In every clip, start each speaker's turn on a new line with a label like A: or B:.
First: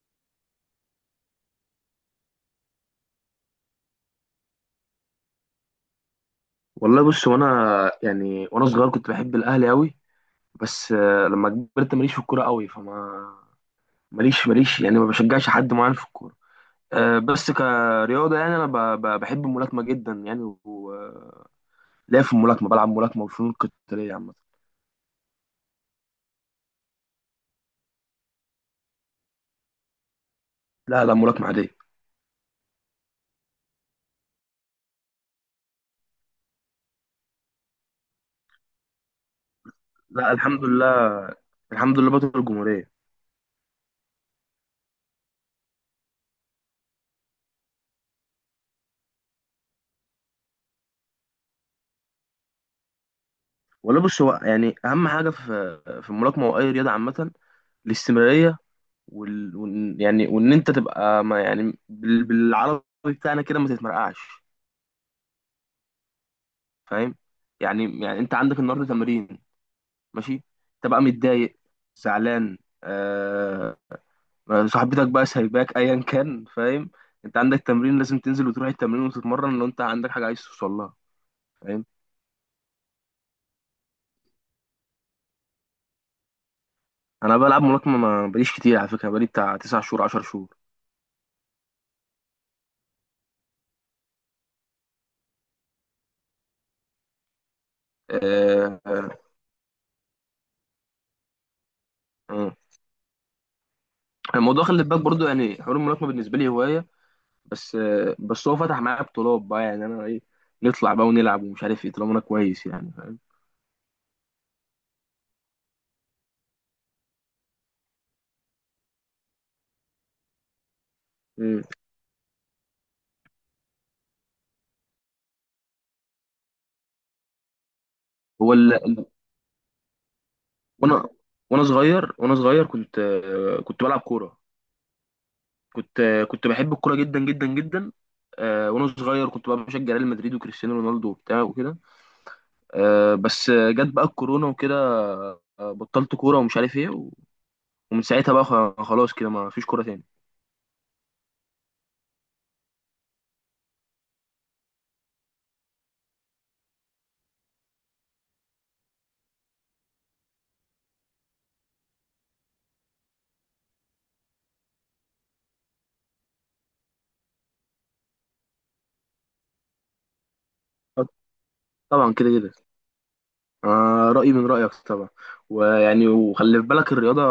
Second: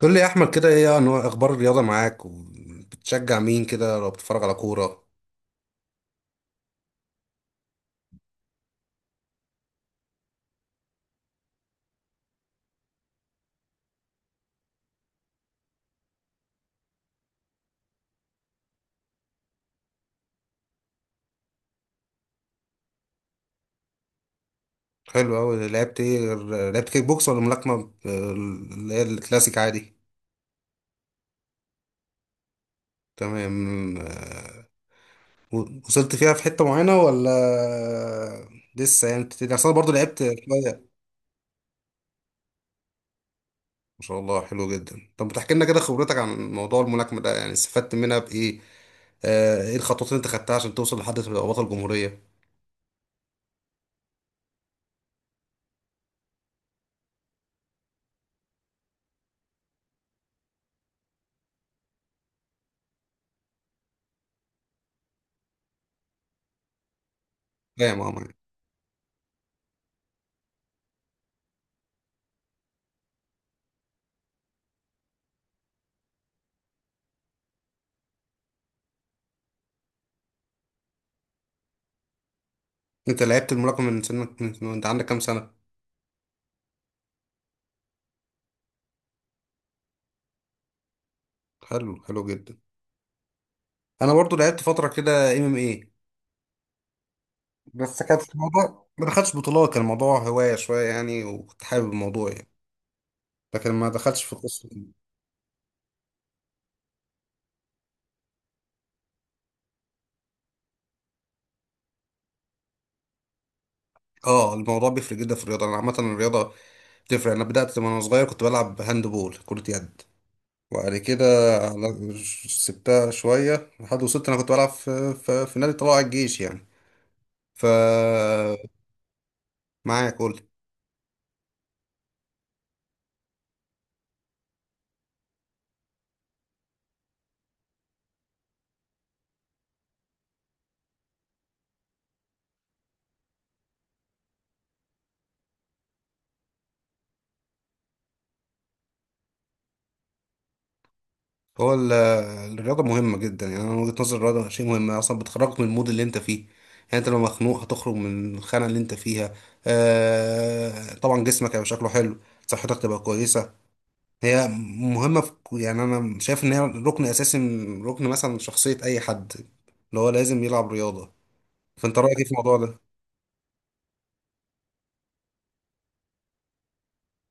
A: قول لي يا احمد كده، ايه انواع اخبار الرياضه معاك وبتشجع مين كده لو بتتفرج على كوره؟
B: والله بص، وانا يعني وانا صغير كنت بحب الاهلي قوي. بس، لما كبرت ماليش في الكوره قوي، فما ماليش يعني ما بشجعش حد معين في الكوره. بس كرياضه، يعني انا بحب الملاكمه جدا، يعني وليا في الملاكمه، بلعب ملاكمه وفنون قتاليه عامه.
A: حلو قوي، لعبت ايه لعبت كيك بوكس ولا ملاكمه؟ اللي هي الكلاسيك عادي.
B: لا، لا، ملاكمه عاديه.
A: تمام، آه، و- وصلت فيها في حته معينه ولا لسه يعني بتبتدي؟ اصل انا برضه لعبت
B: لا، الحمد
A: شويه.
B: لله. الحمد لله، بطل الجمهوريه.
A: ما شاء الله، حلو جدا. طب بتحكي لنا كده خبرتك عن موضوع الملاكمه ده، يعني استفدت منها بايه؟ ايه الخطوات اللي انت خدتها عشان توصل لحد تبقى بطل جمهوريه؟
B: والله بص، هو يعني اهم حاجه في الملاكمه واي رياضه عامه الاستمراريه. يعني وان انت تبقى، ما يعني، بالعربي بتاعنا كده، ما تتمرقعش. فاهم.
A: فاهم،
B: يعني
A: اه،
B: يعني انت
A: معاك.
B: عندك النهارده تمرين. ماشي. تبقى متضايق، زعلان، آه... صاحبتك بقى سايباك، ايا كان، فاهم. انت عندك تمرين لازم تنزل وتروح التمرين وتتمرن لو انت عندك حاجه عايز توصل لها. فاهم.
A: انت لعبت الملاكمه من سنك، انت عندك كام سنه؟
B: انا بلعب ملاكمه ما بقاليش كتير، على فكره بقالي بتاع 9 شهور، 10 شهور.
A: حلو، حلو جدا. انا برضو لعبت فتره كده، ام ام اي. بس كانت
B: آه.
A: الموضوع ما
B: آه.
A: دخلتش بطولات، كان الموضوع هوايه شويه يعني، وكنت حابب الموضوع يعني.
B: آه.
A: لكن ما دخلتش في
B: الموضوع،
A: القصه
B: خلي
A: دي.
B: بالك برضو، يعني حوار الملاكمه بالنسبه لي هوايه بس. بس هو فتح معايا بطولات، بقى يعني انا ايه، نطلع بقى ونلعب، ومش عارف ايه طالما انا كويس يعني. فاهم.
A: اه، الموضوع بيفرق جدا في الرياضه. انا عامه الرياضه بتفرق. انا بدات وانا صغير كنت بلعب هاند بول، كره يد. وبعد كده
B: مم.
A: على- سبتها شويه. لحد وصلت انا كنت بلعب في نادي طلائع الجيش يعني. ف
B: هو ال... ال-
A: معايا، قول.
B: وانا وانا صغير كنت بلعب كوره. كنت بحب الكوره جدا جدا جدا. وانا صغير كنت بقى بشجع ريال مدريد وكريستيانو رونالدو وبتاع وكده. بس، جت بقى الكورونا وكده. بطلت كوره ومش عارف ايه ومن ساعتها بقى، خلاص كده ما فيش كوره تاني.
A: هو ال- الرياضة مهمة جدا. يعني أنا من وجهة نظري الرياضة شيء مهم أصلا، بتخرجك من المود اللي أنت فيه. يعني أنت لو مخنوق هتخرج من الخانة اللي أنت فيها. آه طبعا جسمك هيبقى شكله حلو، صحتك تبقى كويسة. هي مهمة في يعني أنا شايف إن هي ركن أساسي من ركن مثلا شخصية أي حد، اللي هو لازم يلعب رياضة. فأنت
B: طبعا
A: رأيك إيه
B: كده
A: في
B: كده.
A: الموضوع ده؟
B: آه، رأيي من رأيك طبعا. ويعني وخلي في بالك الرياضة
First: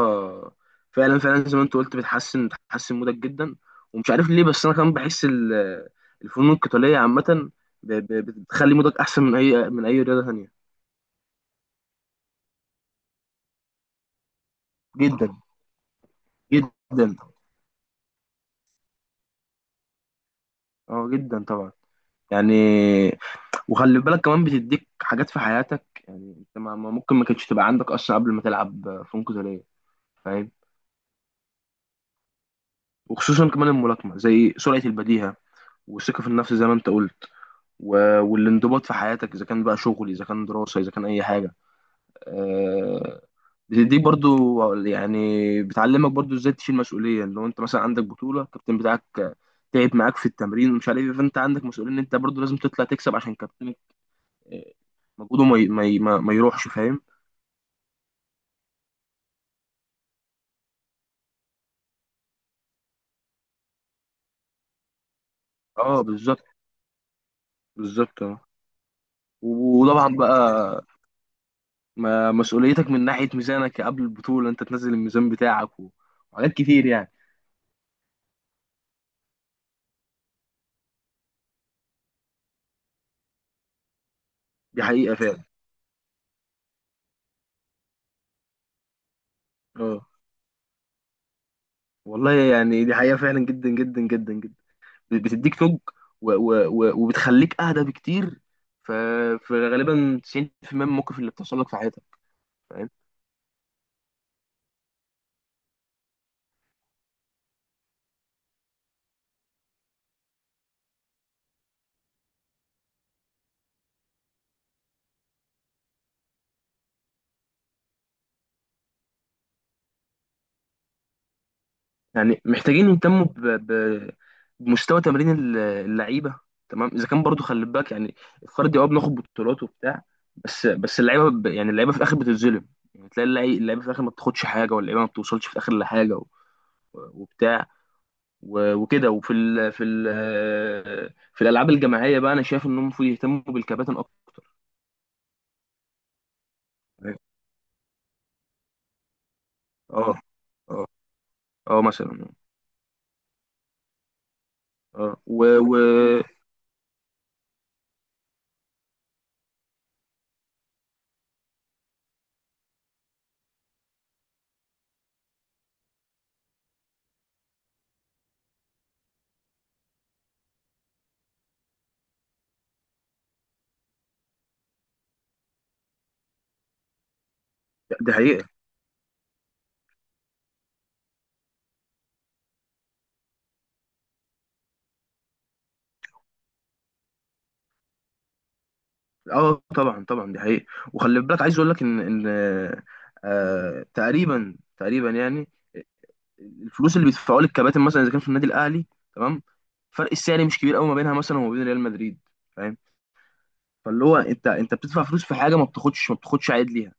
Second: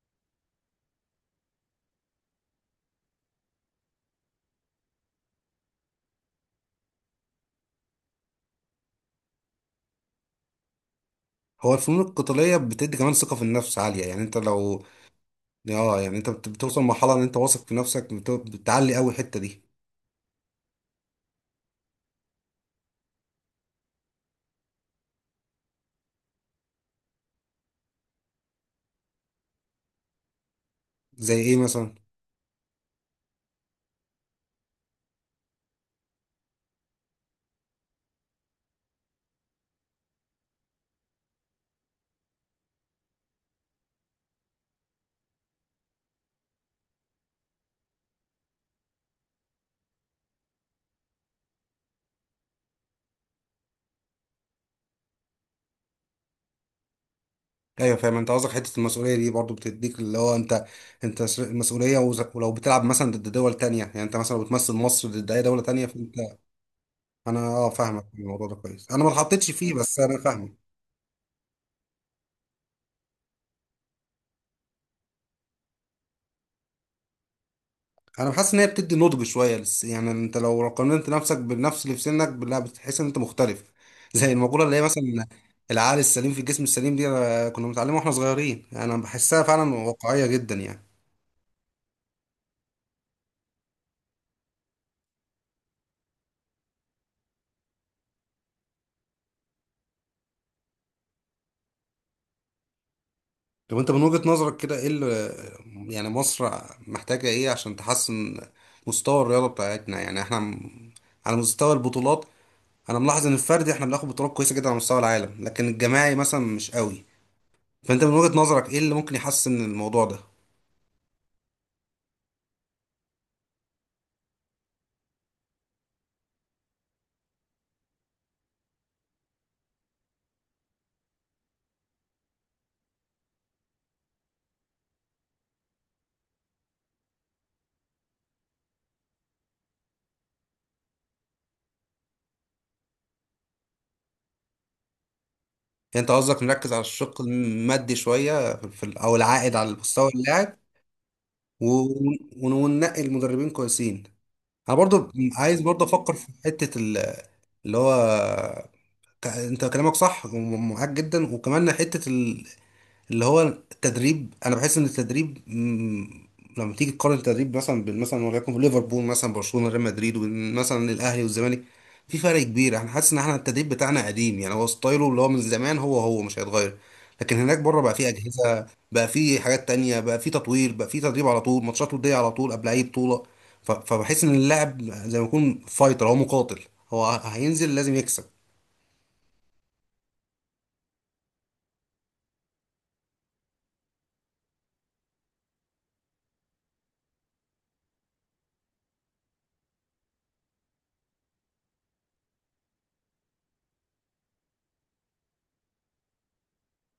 B: فعلا فعلا، زي ما انت قلت، بتحسن مودك جدا. ومش عارف ليه، بس انا كمان بحس الفنون القتالية عامة بتخلي مودك احسن من اي رياضة تانية.
A: هو الفنون القتالية بتدي كمان ثقة في النفس عالية. يعني أنت لو،
B: جدا.
A: يعني أنت بتوصل لمرحلة
B: جدا.
A: إن أنت واثق في نفسك، بتعلي أوي الحتة دي.
B: اه، جدا طبعا. يعني وخلي بالك كمان بتديك حاجات في حياتك، يعني انت ممكن ما كانتش تبقى عندك اصلا قبل ما تلعب فنون قتالية. فاهم.
A: زي إيه مثلا؟
B: وخصوصا كمان الملاكمة، زي سرعة البديهة، والثقة في النفس زي ما انت قلت، والانضباط في حياتك، اذا كان بقى شغل، اذا كان دراسه، اذا كان اي حاجه. آه، دي برضو يعني بتعلمك برضو ازاي تشيل مسؤوليه. لو انت مثلا عندك بطوله، الكابتن بتاعك تعب معاك في التمرين، ومش عارف ايه، فانت عندك مسؤوليه ان انت برضو لازم تطلع تكسب عشان كابتنك، آه، مجهوده ما ي- ما ي- ما ما يروحش. فاهم.
A: ايوه، فاهم. انت قصدك حته المسؤوليه دي برضو بتديك اللي هو انت، انت المسؤوليه، ولو بتلعب مثلا ضد دول تانية. يعني انت مثلا لو بتمثل مصر ضد اي دوله تانية،
B: اه،
A: فانت.
B: بالظبط.
A: انا، اه، فاهمك في
B: بالظبط. آه.
A: الموضوع ده كويس. انا ما اتحطيتش فيه بس
B: وطبعا
A: انا فاهمك.
B: بقى مسؤوليتك من ناحيه ميزانك، قبل البطوله انت تنزل الميزان بتاعك، وحاجات كتير يعني.
A: انا بحس ان هي بتدي نضج شويه لس. يعني انت لو قارنت نفسك بالنفس اللي في سنك، لا بتحس ان انت مختلف زي المقوله اللي هي
B: دي حقيقه
A: مثلا
B: فعلا.
A: العقل السليم في الجسم السليم. دي أنا كنا بنتعلمها واحنا صغيرين. يعني انا بحسها فعلا
B: اه.
A: واقعيه جدا يعني.
B: والله يعني دي حقيقة فعلا، جدا جدا جدا جدا. بتديك توج، وبتخليك أهدى بكتير. ف... فغالبا 90% من المواقف اللي بتحصل لك في حياتك. فاهم.
A: طب انت من وجهة نظرك كده، ايه اللي، يعني مصر محتاجة ايه عشان تحسن مستوى الرياضة بتاعتنا؟ يعني احنا على مستوى البطولات، انا ملاحظ ان الفردي احنا بناخد بطولات كويسة جدا على مستوى العالم، لكن الجماعي مثلا مش قوي. فانت من وجهة نظرك ايه اللي ممكن يحسن الموضوع ده؟
B: يعني محتاجين يهتموا بمستوى تمرين اللعيبة. تمام، إذا كان برضو خلي بالك، يعني الفردي، بناخد بطولات وبتاع. بس اللعيبة، يعني اللعيبة في الآخر بتتظلم. يعني تلاقي اللعيبة في الآخر ما بتاخدش حاجة، واللعيبة ما بتوصلش في الآخر لحاجة، وبتاع وكده. وفي ال في ال في الالعاب الجماعيه بقى، انا شايف انهم المفروض يهتموا بالكباتن اكتر.
A: يعني انت قصدك نركز على الشق المادي شوية في او العائد على مستوى
B: اه.
A: اللاعب،
B: اه.
A: و-
B: اه، مثلا.
A: ون- وننقي المدربين كويسين. انا
B: اه،
A: برضو
B: و,
A: عايز
B: و
A: برضو افكر في حتة اللي هو، انت كلامك صح ومعاك جدا. وكمان حتة اللي هو التدريب. انا بحس ان التدريب لما تيجي تقارن التدريب مثلا بين، مثلا وليكن ليفربول، مثلا برشلونة، ريال مدريد، وبين مثلا الاهلي والزمالك، في فرق كبير. انا حاسس ان احنا التدريب بتاعنا قديم يعني، هو ستايله اللي هو من زمان، هو مش هيتغير. لكن هناك بره بقى في
B: دي حقيقه.
A: اجهزة، بقى في حاجات تانية، بقى في تطوير، بقى في تدريب على طول، ماتشات ودية على طول قبل اي بطولة. ف- فبحس ان اللاعب زي ما يكون فايتر، هو مقاتل، هو هينزل لازم يكسب.
B: اه، طبعا طبعا، دي حقيقه. وخلي بالك، عايز اقول لك ان، ان تقريبا تقريبا، يعني الفلوس اللي بيدفعوها للكباتن مثلا، اذا كان في النادي الاهلي، تمام، فرق السعر مش كبير قوي ما بينها مثلا، وما بين ريال مدريد. فاهم. فاللي هو، انت بتدفع فلوس في حاجه، ما بتاخدش عائد ليها.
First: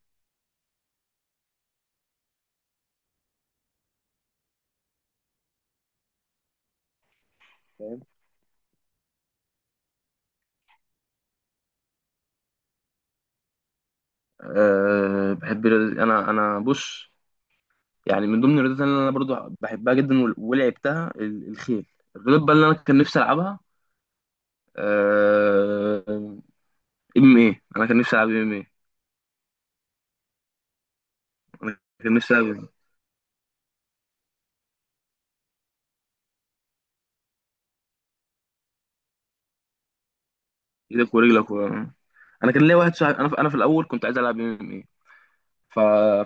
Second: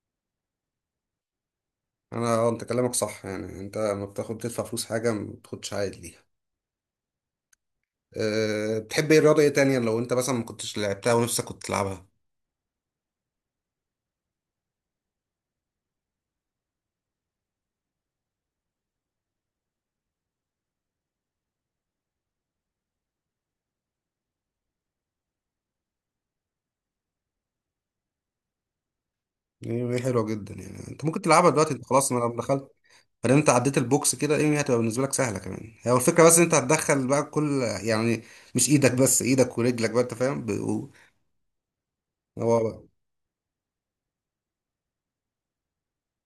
A: انا، اه، انت كلامك صح. يعني انت لما بتاخد تدفع فلوس حاجه ما بتاخدش عائد ليها. أه بتحب ايه رياضه ايه تانية لو انت مثلا ما كنتش لعبتها ونفسك كنت تلعبها؟
B: بحب رياضة، أنا بص، يعني من ضمن الرياضات اللي أنا برضو بحبها جدا ولعبتها، الخيل. الرياضة بقى اللي أنا كان نفسي ألعبها، أه، ام ايه. أنا كان نفسي ألعب ام ايه.
A: يعني هي حلوه جدا، يعني انت ممكن تلعبها دلوقتي،
B: أنا
A: انت خلاص
B: كان
A: ما
B: نفسي
A: لما
B: ألعب.
A: دخلت، بعدين انت عديت البوكس كده، ايه هتبقى بالنسبه لك سهله كمان. هي الفكره بس إن انت هتدخل بقى كل يعني، مش ايدك بس، ايدك ورجلك بقى، انت فاهم
B: إيدك ورجلك أنا كان ليا
A: هو،
B: واحد صاحبي. أنا في الأول كنت عايز ألعب ام ايه. ف...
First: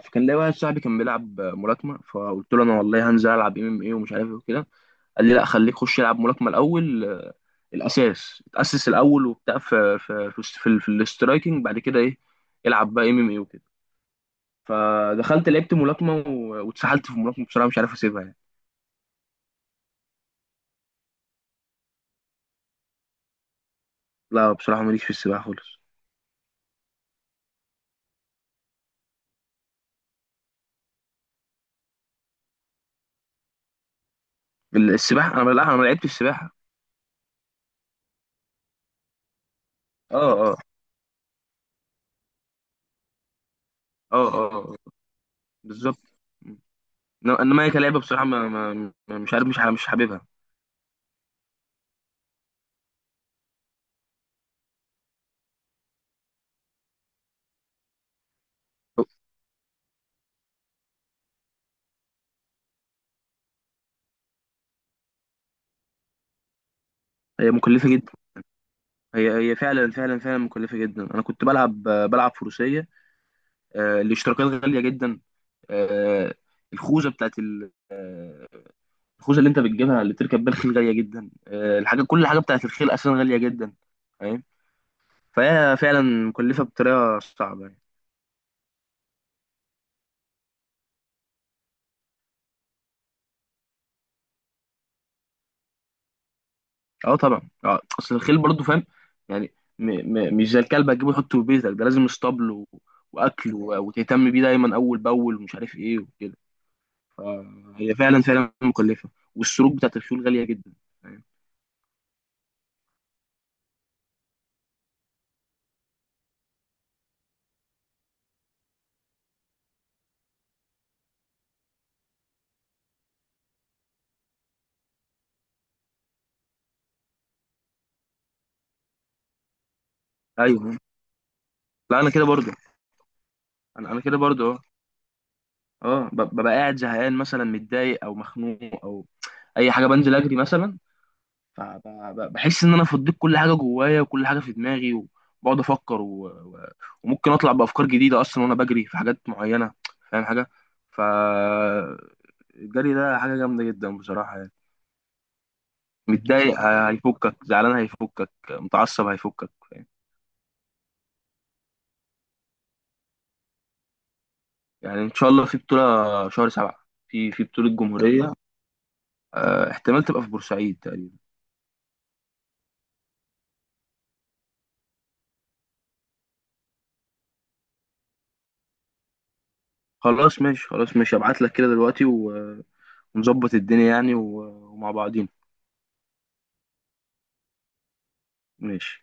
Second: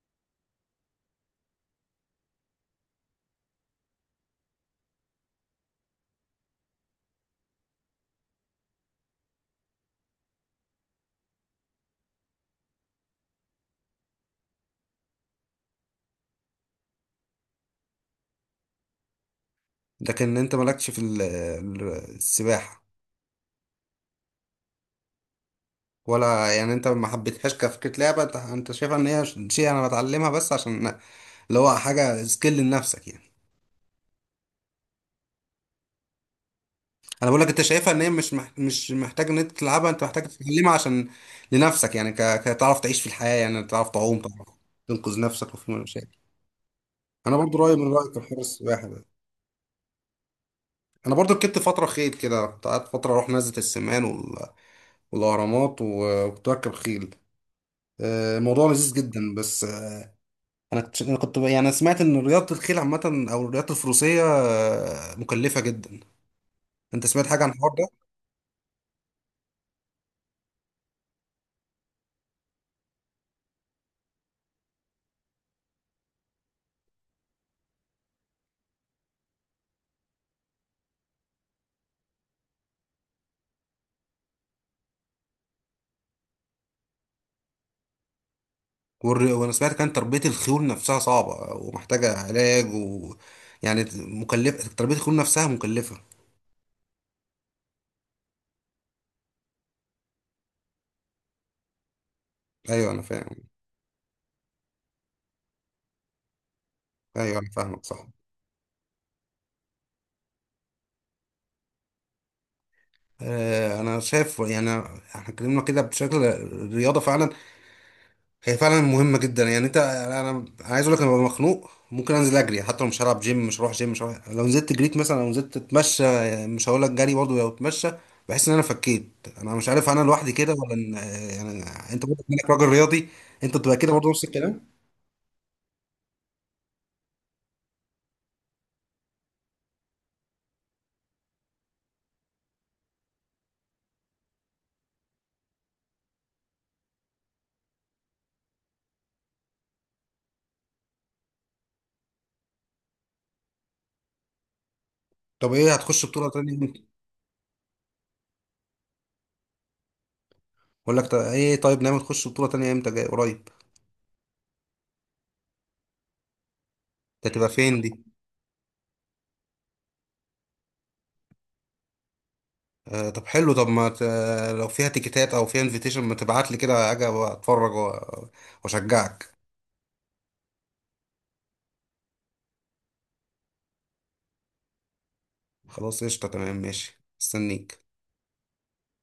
B: فكان ليا واحد صاحبي كان بيلعب ملاكمة، فقلت له أنا والله هنزل ألعب ام ام ايه ومش عارف إيه وكده. قال لي لا، خليك خش العب ملاكمه الاول. الاساس اتاسس الاول وبتاع في في الاسترايكنج، بعد كده ايه، العب بقى ام ام اي وكده. فدخلت لعبت ملاكمه واتسحلت في الملاكمه، بصراحه مش عارف اسيبها يعني.
A: لكن انت مالكش في السباحه،
B: لا، بصراحه ماليش في السباحه خالص.
A: ولا يعني انت ما حبيتهاش كفكرة لعبة؟ انت شايفها ان هي شيء انا بتعلمها بس عشان، اللي هو حاجة سكيل لنفسك يعني.
B: السباحه انا، لا انا ما لعبتش السباحه.
A: انا بقول لك، انت شايفها ان هي مش محتاج ان انت تلعبها، انت
B: اه.
A: محتاج
B: اه.
A: تتعلمها عشان لنفسك يعني، كتعرف تعيش في الحياة، يعني تعرف تعوم،
B: اه.
A: تعرف
B: اه. آه.
A: تنقذ نفسك وفي
B: بالظبط.
A: مشاكل. انا برضو
B: انما هي
A: رأيي من
B: كلعبه
A: رأيك في
B: بصراحه،
A: حوار السباحة ده.
B: مش عارف، مش حاببها.
A: انا برضو ركبت فترة خيل كده، كنت قعدت فترة اروح نزلة السمان والاهرامات، و- وكنت بركب خيل. الموضوع لذيذ جدا، بس انا كنت أنا كنت- يعني انا سمعت ان رياضه الخيل عامه او الرياضه الفروسيه مكلفه جدا. انت سمعت حاجه عن
B: هي
A: الحوار ده؟
B: مكلفه جدا. هي فعلا فعلا فعلا مكلفه جدا. انا كنت بلعب فروسيه. الاشتراكات غالية جدا. آه، الخوذة بتاعت ال- آه، الخوذة اللي انت بتجيبها اللي بتركب بيها الخيل غالية جدا. كل حاجة بتاعت الخيل أساسا غالية جدا. فاهم. فهي فعلا مكلفة بطريقة صعبة يعني.
A: والر- وانا سمعت كان تربيه الخيول نفسها صعبه ومحتاجه علاج، و، يعني مكلفه. تربيه الخيول نفسها مكلفه.
B: اه، طبعا. اه، اصل الخيل برضه، فاهم، يعني م مش زي الكلب هتجيبه تحطه في بيتك، ده لازم اسطبل
A: ايوه انا فاهم.
B: واكل، وتهتم بيه دايما اول باول، ومش عارف ايه وكده.
A: ايوه انا فاهمك،
B: فهي
A: صح.
B: فعلا فعلا مكلفة. والسروج بتاعت الخيول غالية جدا. فاهم؟
A: انا شايف يعني احنا اتكلمنا كده بشكل الرياضه. فعلا هي فعلا مهمه جدا. يعني انت، أنا عايز اقول لك، انا ببقى مخنوق ممكن انزل اجري، حتى لو مش هلعب جيم، مش هروح جيم، مش هروح، لو نزلت جريت مثلا، لو نزلت اتمشى، مش هقول لك جري، برضه لو اتمشى، بحس ان انا فكيت. انا مش عارف، انا لوحدي كده
B: ايوه.
A: ولا يعني،
B: لا،
A: انت
B: انا
A: برضه
B: كده
A: انك
B: برضه.
A: راجل رياضي، انت بتبقى كده
B: انا
A: برضه
B: كده
A: نفس
B: برضه.
A: الكلام؟
B: اه، ببقى قاعد زهقان مثلا، متضايق او مخنوق، او اي حاجه بنزل اجري مثلا. فبحس ان انا فضيت كل حاجه جوايا، وكل حاجه في دماغي، وبقعد افكر، وممكن اطلع بافكار جديده اصلا وانا بجري في حاجات معينه. فاهم حاجه. ف الجري ده حاجه جامده جدا بصراحه يعني.
A: طب ايه، هتخش بطوله تانية
B: متضايق
A: امتى؟
B: هيفكك، زعلان هيفكك، متعصب هيفكك، فاهم.
A: اقول لك، طب ايه، طيب نعمل، تخش بطوله تانية امتى، جاي قريب؟
B: يعني ان شاء الله في بطوله شهر سبعة،
A: ده
B: في
A: تبقى
B: بطوله
A: فين دي؟
B: جمهوريه. احتمال تبقى في بورسعيد تقريبا.
A: آه طب حلو. طب ما لو فيها تيكيتات او فيها انفيتيشن ما تبعت لي كده، اجي اتفرج واشجعك.
B: خلاص ماشي، خلاص ماشي، ابعت لك كده دلوقتي ونظبط الدنيا يعني، ومع بعضين.
A: خلاص، قشطة، تمام، ماشي، استنيك.
B: ماشي.